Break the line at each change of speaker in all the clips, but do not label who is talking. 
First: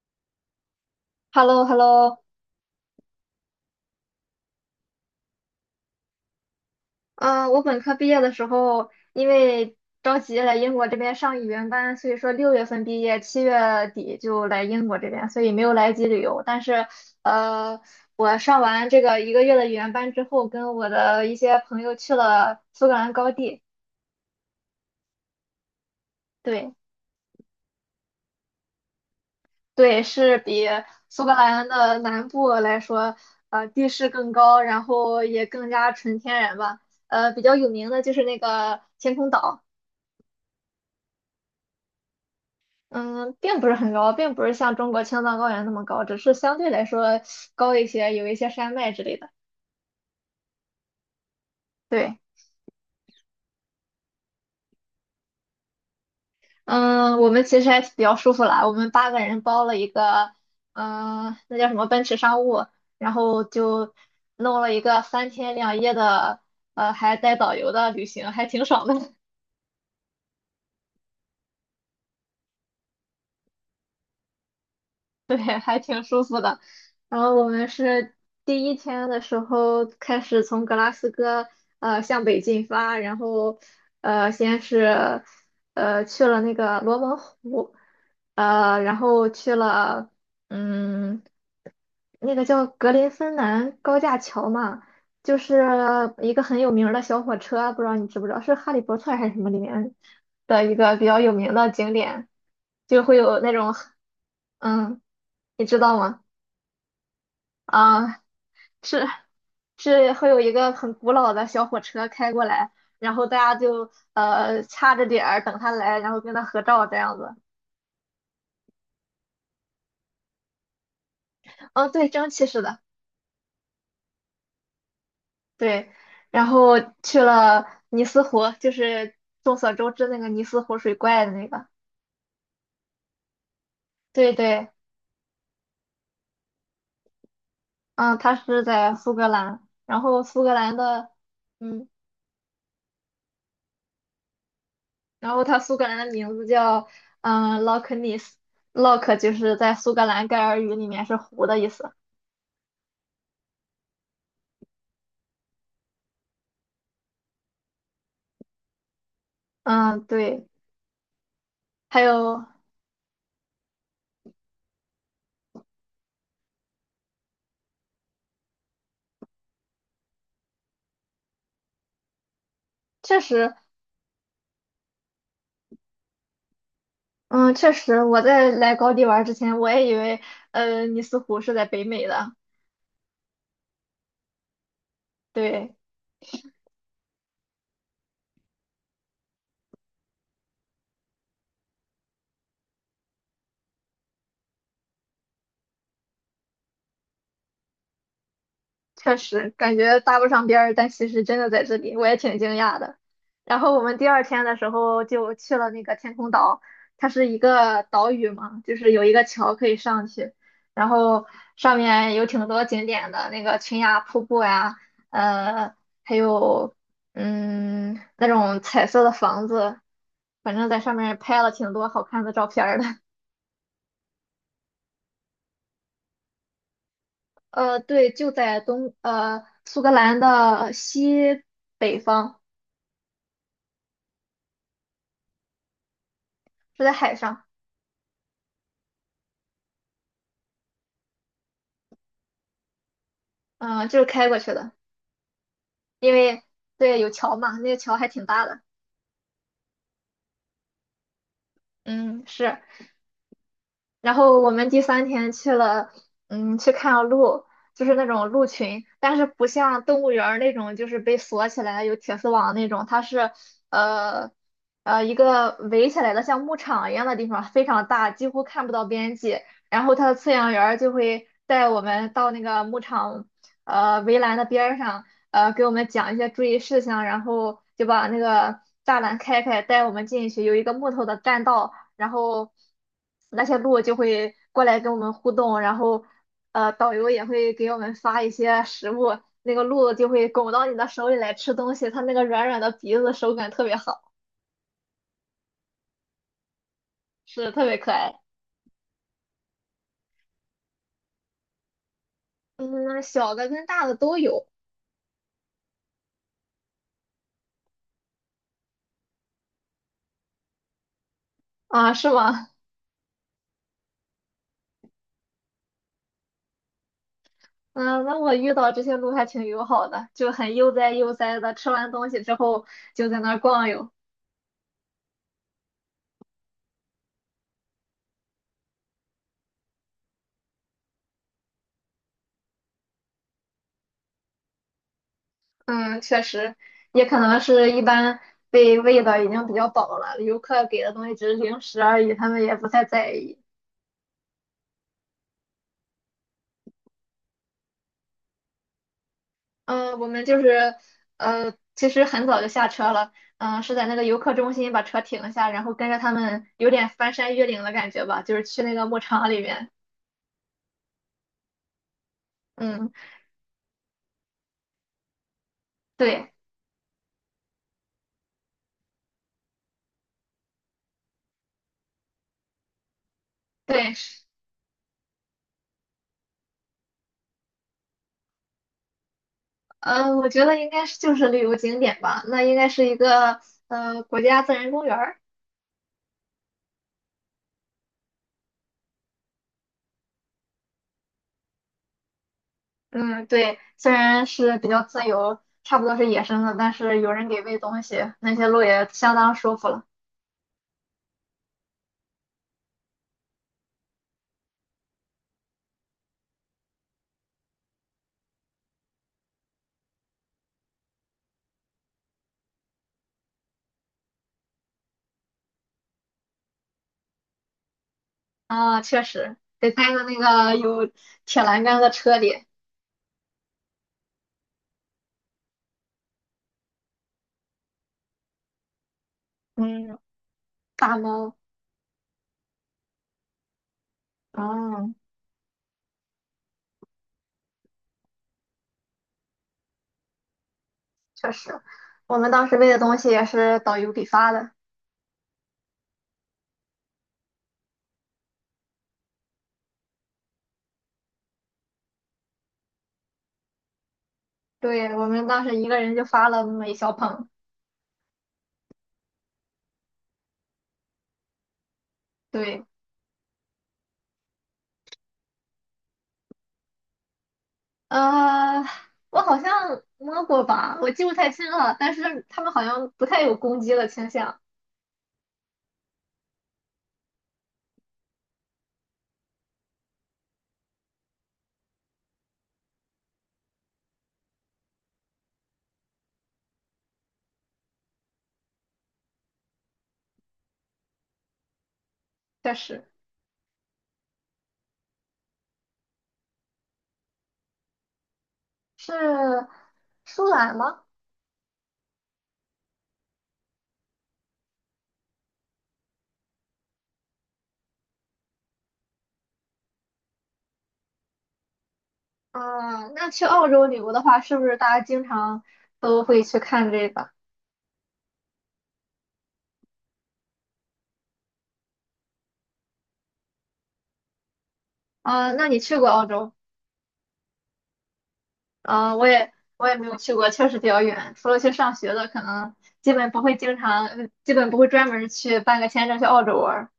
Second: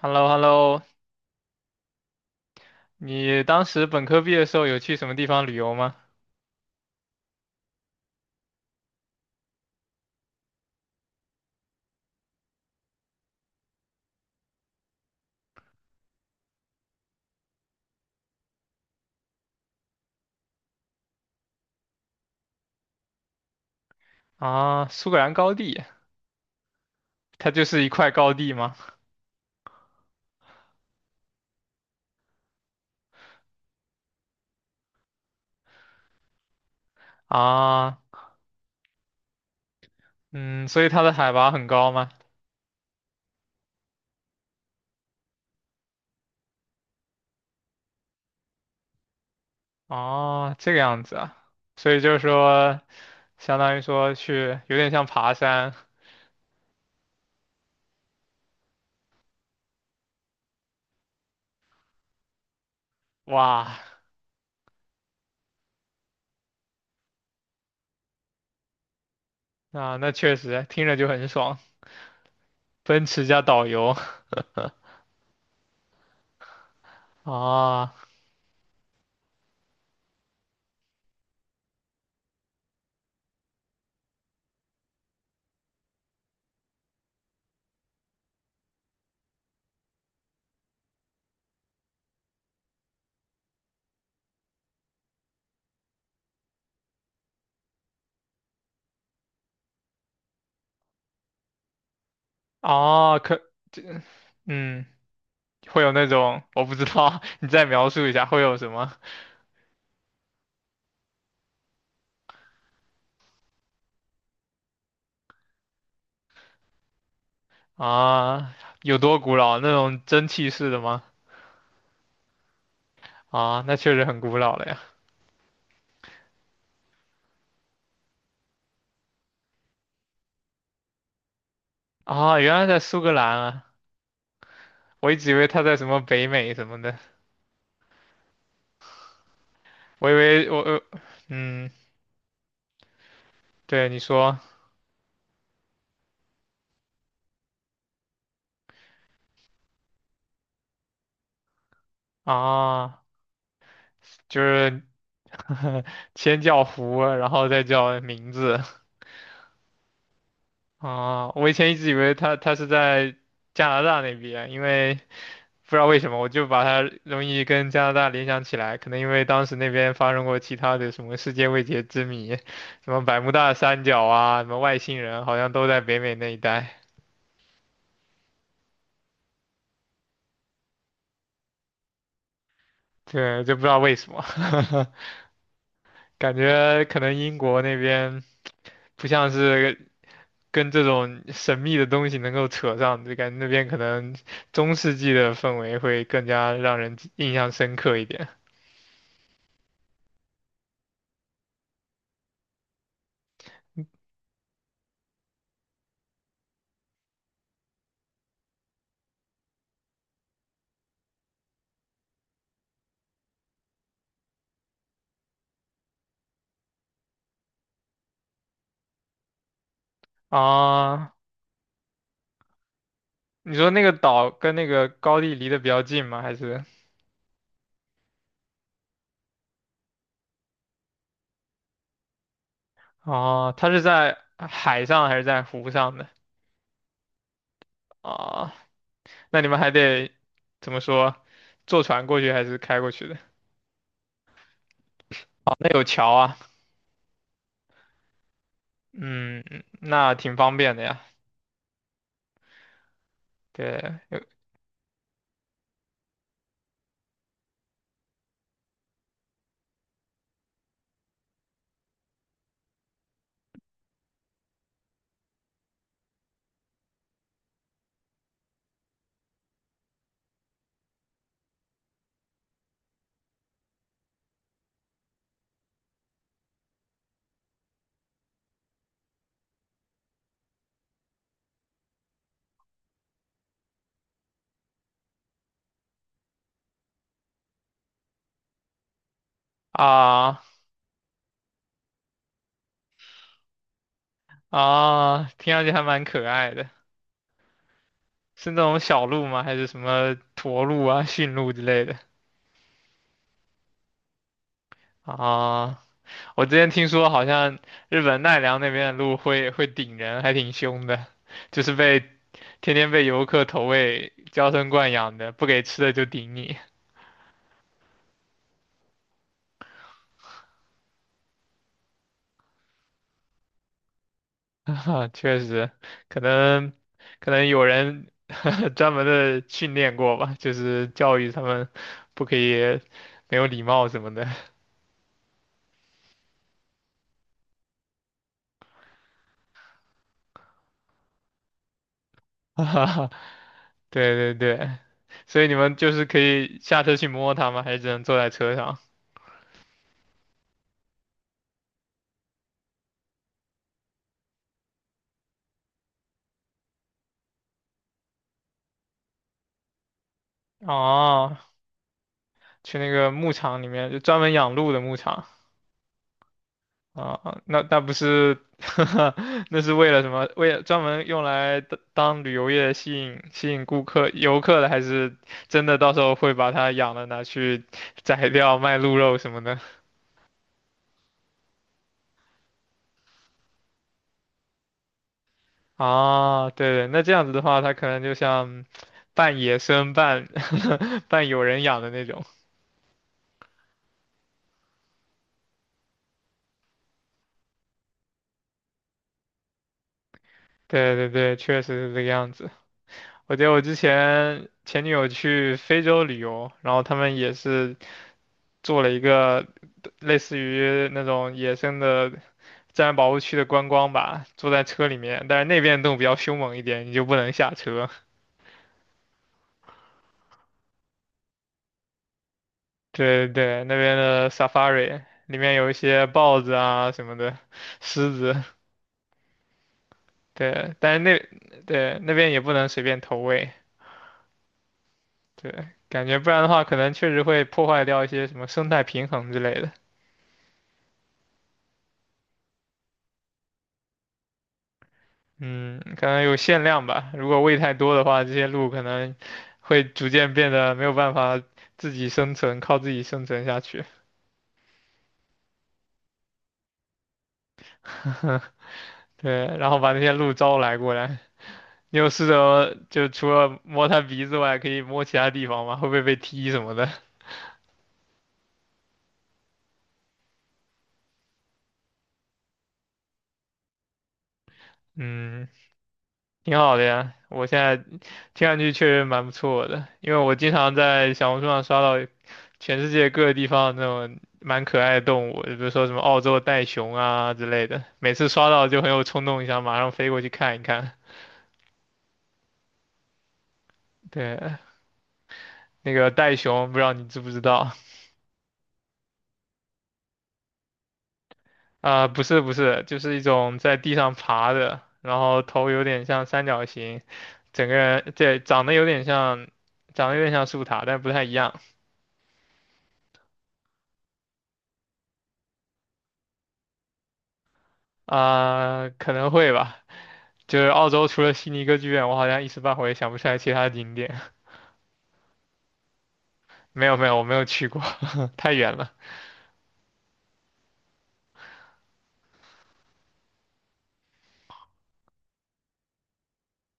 h e l l o h e l l o
h e l l o h e l l o
你当时本科毕业的时候有去什么地方旅游吗？
嗯，我本科毕业的时候，因为着急来英国这边上语言班，所以说六月份毕业，七月底就来英国这边，所以没有来及旅游。但是，呃，我上完这个一个月的语言班之后，跟我的一些朋友去了苏格兰高地。
啊，苏格兰高地，
对，
它就是一块高地吗？
对，是比苏格兰的南部来说，地势更高，然后也更加纯天然吧。比较有名
啊，
的就是那个天空岛。
嗯，所以它的海拔很高吗？
嗯，并不是很高，并不是像中国青藏高原那么高，只是相对来说高一些，有一些山脉之类的。
哦，这个样子啊，所以就是
对，
说，相当于说去有点像爬山，
嗯，我们其实还比较舒服啦，我们八个人包了一个，嗯，那叫什么奔驰商务，然后
哇，
就弄了一个三天两夜的，还带导游的旅行，还挺爽的。
啊，那确实听着就很爽，奔驰加导游，
对，还挺舒服的。然后我们
啊，
是第一天的时候开始从格拉斯哥向北进发，然后先是去了那个罗蒙湖，然后去了嗯那个叫格林芬兰高架桥嘛，就是一个很有名儿的小火车，不知道你知不知道，是《哈利波特》还是什么里面的一个比较有名的景点。就
啊，
会有那种
这，嗯，
嗯，你知
会有
道
那
吗？
种我不知道，你再描述
啊，
一下会有什么？
是是会有一个很古老的小火车开过来，然后大家就掐着点儿等他来，然后跟他合照这样子。
啊，有多古老？那种蒸汽式的吗？
嗯，对，蒸汽式的，
啊，那确实很古老了呀。
对。然后去了尼斯湖，就是众所周知那个尼斯湖水怪的那个。
啊，原来在苏格兰啊，
对对，
我一直以为它在什么北美什么的，
嗯，它是在苏格兰，然
我以
后苏
为
格
我
兰的。
嗯，
嗯。
对你说
然后它苏格兰的名字叫Loch Ness，Loch 就是在苏格兰盖尔语里面是湖的意思。
啊，就是 先叫湖，然后再叫名字
嗯，对，
啊。我以前一直以
还
为它
有
它是在加拿大那边，因为不知道为什么，我就把它容易跟加拿大联想起来，可能因为当时那边发生过其他的什么世界未解之谜，什么百
确
慕大
实，
三角啊，什么外星人，好像都在北美那一带。
嗯，确实，我在来高地玩之前，我也以为尼斯湖是在北美的。
对，就不知道为什么，
对，
感觉可能英国那边不像是跟这种神秘的东西能够扯上，就感觉那边可能中世纪的氛围会更加让人印象深刻一点
确实感觉搭不上边儿，但其实真的在这里，我也挺惊讶的。然后我们第二天的时候就去了那个天空岛，它是一个岛屿嘛，就是有一个桥可以上去，然后上面有挺多景点的，那个群崖瀑布呀，呃，还有那种彩色的房子，反正在上
啊。
面拍了挺多好看的照片儿的。
你说那个岛跟那个高地离得比较近吗？还是？
对，就在苏格兰的西北方，
哦，它是在海上还是在湖上的？
就在海上。
啊，那你们还得怎么说？坐船过去还是开过去的？
嗯，就是开过去的，
哦，那有桥
因
啊，
为对有桥嘛，那个桥还挺大的。
嗯，那挺方便的呀。
嗯，是，
对，
然
有
后我们第三天去了，嗯，去看鹿，就是那种鹿群，但是不像动物园儿那种，就是被锁起来有铁丝网那种，它是呃一个围起来的像牧场一样的地方，非常大，几乎看不到边际。然后它的饲养员儿就会带我们到那个牧场围栏的边儿上，给我们讲一些注意事项，然后就把那个栅栏开开，带我们进去，有一个木头的栈道。然后那些鹿就会过来跟我们互动，然后导游也会给我们发一些食物，那个鹿就会
啊
拱到你的手里来吃东西，它那个软软的鼻子手感特别好，
啊，听上去还蛮可爱的。
是特别可爱。
是那种小鹿吗？还是什么驼鹿啊、驯鹿之类的？
嗯，小的跟大的都有。
啊我之前听说好像日本奈良那边的鹿会顶人，还挺凶的，就是
啊，
被
是吗？
天天被游客投喂，娇生惯养的，不给吃的就顶你。
嗯，那我遇到这些鹿还挺友好的，就很悠哉悠哉的，吃完东西之后就在那儿逛悠。
啊确实，可能可能有人 专门的训练过吧，就是教育他们不可以没有礼貌什么的。
嗯，确实，也可能是一般被喂的已经比较饱了，游客给的东西只是零食而已，他们 也不太
哈
在意。
对对对，所以你们就是可以下车去摸它吗？还是只能坐在车上？
嗯，我们就是其实很早就下车了，嗯，是在那个游客中心把车停下，然后跟着他们有点翻山越岭的感觉吧，就是去那个牧场里面。
哦，去那
嗯，
个牧场里面，就专门养鹿的牧场。
对
啊，啊那不是，那是为了什么？为了专门用来当旅游业吸引吸引顾
对，
客游客的，还是真的到时候会把它养了拿去宰掉卖鹿肉什么的？
嗯，我觉得应该是就是旅游景点吧，那应该是一个国家自然公园儿。
啊，对对，那这样子的话，它可能就像半野生半有人养的那种。
嗯，对，虽然是比较自由，差不多是野生的，但是有人给喂东西，那些鹿也相当舒服了。
对对对，确实是这个样子。我记得我之前前女友去非洲旅游，然后他们也是做了一个类似于那种野生的自然保护区的观光吧，坐在车里面，但是那边的动物比较凶猛一点，你就不能下车。
啊，确实，得待在那个有铁栏杆的车里。
对对，那边的 safari 里面有一些豹子啊什么的，狮子，
嗯，
对，但
大
是
猫，
那对那边也不能随便投喂，
嗯，
对，感觉不然的话，可能确实会破坏掉一些什么生态平衡之类的。
确实，我们当时喂的东西也是导游给发的。
嗯，可能有限量吧，如果喂太多的话，这些鹿可能会逐渐变得没有办法自己生存，靠自己生存下去。
对，我们当时一个人就发了那么一小捧。
对，然后把那些鹿招来过来。你有试
对，
着就除了摸它鼻子外，可以摸其他地方吗？会不会被踢什么的？
呃，我好像摸过吧，我记不太清了，但是他们好像不太有攻击的倾向，
嗯，挺好的呀。我现在听上去确实蛮不错的，因为我经常在小红书上刷到全世界各个地方那种蛮可爱的动物，比如说什么澳洲袋熊啊之类的。每次刷到就很有冲动，想马上飞过去看一看。
确实。
对，那个袋熊，不知道你知不知道？
是舒兰吗？
啊、不是不是，就是一种在地上爬的，然后头有点像三角形，整个人对长得有点像树塔，但不太一样
嗯，那去澳洲旅游的话，是不是大家经常都会去看这个？
啊、可能会吧。就是澳洲除了悉尼歌剧院，我好像一时半会也想不出来其他景点。
啊，那你去过澳洲？
没有没有，我没有去过，太远了。
啊，我也没有去过，确实比较远。除了去上学的，可能基本不会经常，基本不会专门去办个签证去澳洲玩儿。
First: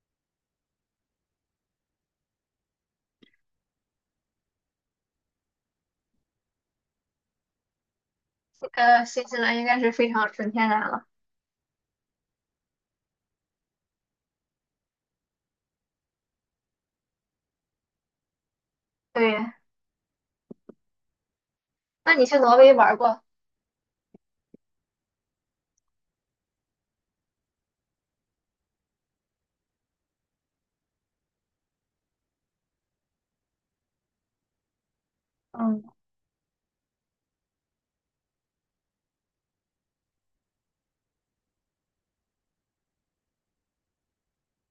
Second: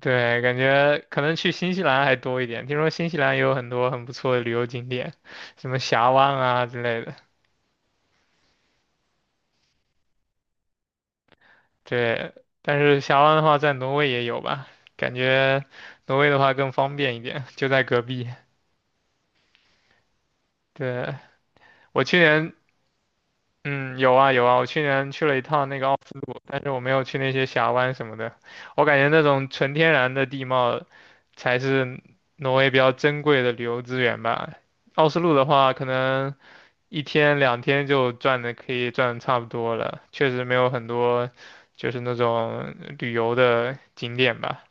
对，感觉可能去新西兰还多一点。听说新西兰也有很多很不错的旅游景点，什么峡湾啊之类的。
新西兰应该是非常纯天然了。
对，但是峡湾的话，在挪威也有吧？感觉挪威的话更方便一点，就在隔壁。
对，
对，我
那
去
你去
年，
挪威玩儿过？
嗯，有啊有啊，我去年去了一趟那个奥斯陆，但是我没有去那些峡湾什么的。我感觉那种纯天然的地貌才是挪威比较珍贵的旅游资源吧。奥斯陆的话，
嗯，
可能一天两天就可以转的差不多了，确实没有很多就是那种旅游的景点吧。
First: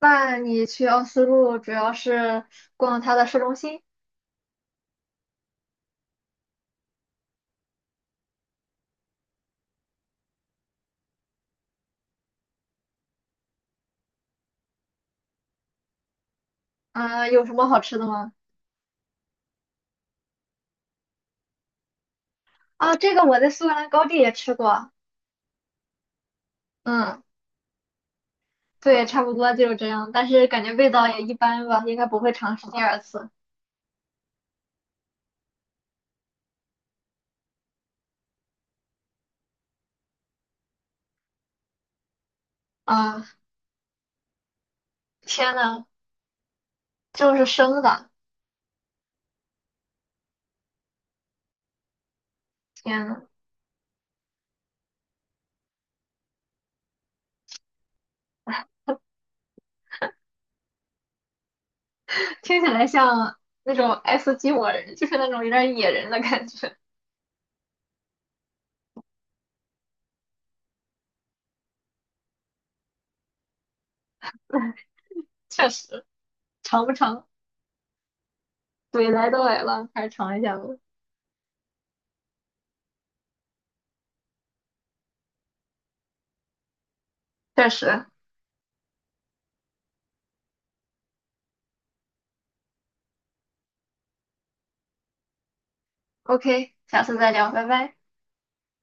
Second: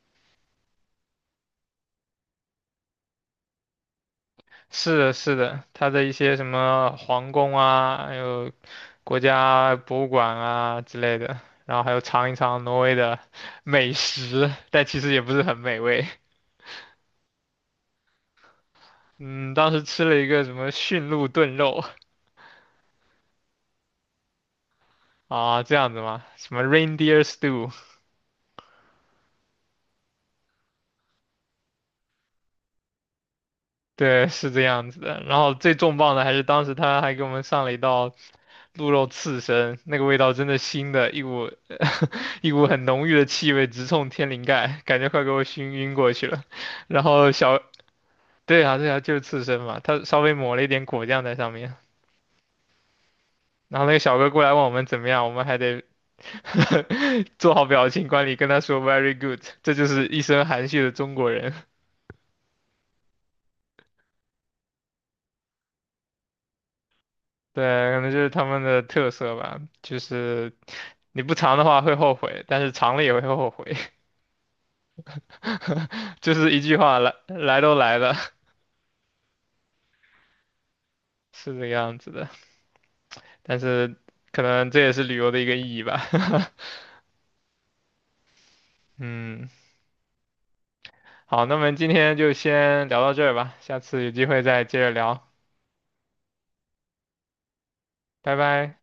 那你去奥斯陆主要是逛它的市中心。
是的，是的，它的一些什么皇宫啊，还有国家博物馆啊之类的，然后还有尝一尝挪威的 美食，但其实也不是很美味。
嗯，有什么好吃的吗？
嗯，当时吃了一个什么驯鹿炖肉
啊，这个我在苏格兰高地也吃过，
啊，这样子吗？什么 reindeer
嗯，
stew，
对，差不多就是这样，但是感觉味道也一般吧，应该不会尝试第二次。
对，是这样子的。然后最重磅的还是当时他还给我们上了一道鹿肉刺身，那个味道真的腥的，一股一股很浓郁的
啊，
气味直冲天灵盖，感觉快给我
天
熏
呐，
晕过去了。然后
就是生的，
对啊，对啊，就是刺身嘛，他稍微抹了一点果酱在上面。
天呐，
然后那个小哥过来问我们怎么样，我们还得 做好表情管理，跟他说 very good。这就是一身含蓄的中国人，
听起来像那种爱斯基摩人，就是那种有点野人的感觉，
对，可能就是他们的特色吧。就是你不尝的话会后悔，但是尝了也会后悔。
确实，
就是一句
尝不
话，来
尝？
来都来了，
对，来都来了，还是尝一下吧，
是这个样子的。但是可能这也是旅游的一个意义吧。
确实。
嗯，好，那么今天就先聊到这儿吧，下次有机会再接着聊，
OK，下次再聊，拜拜。
拜拜。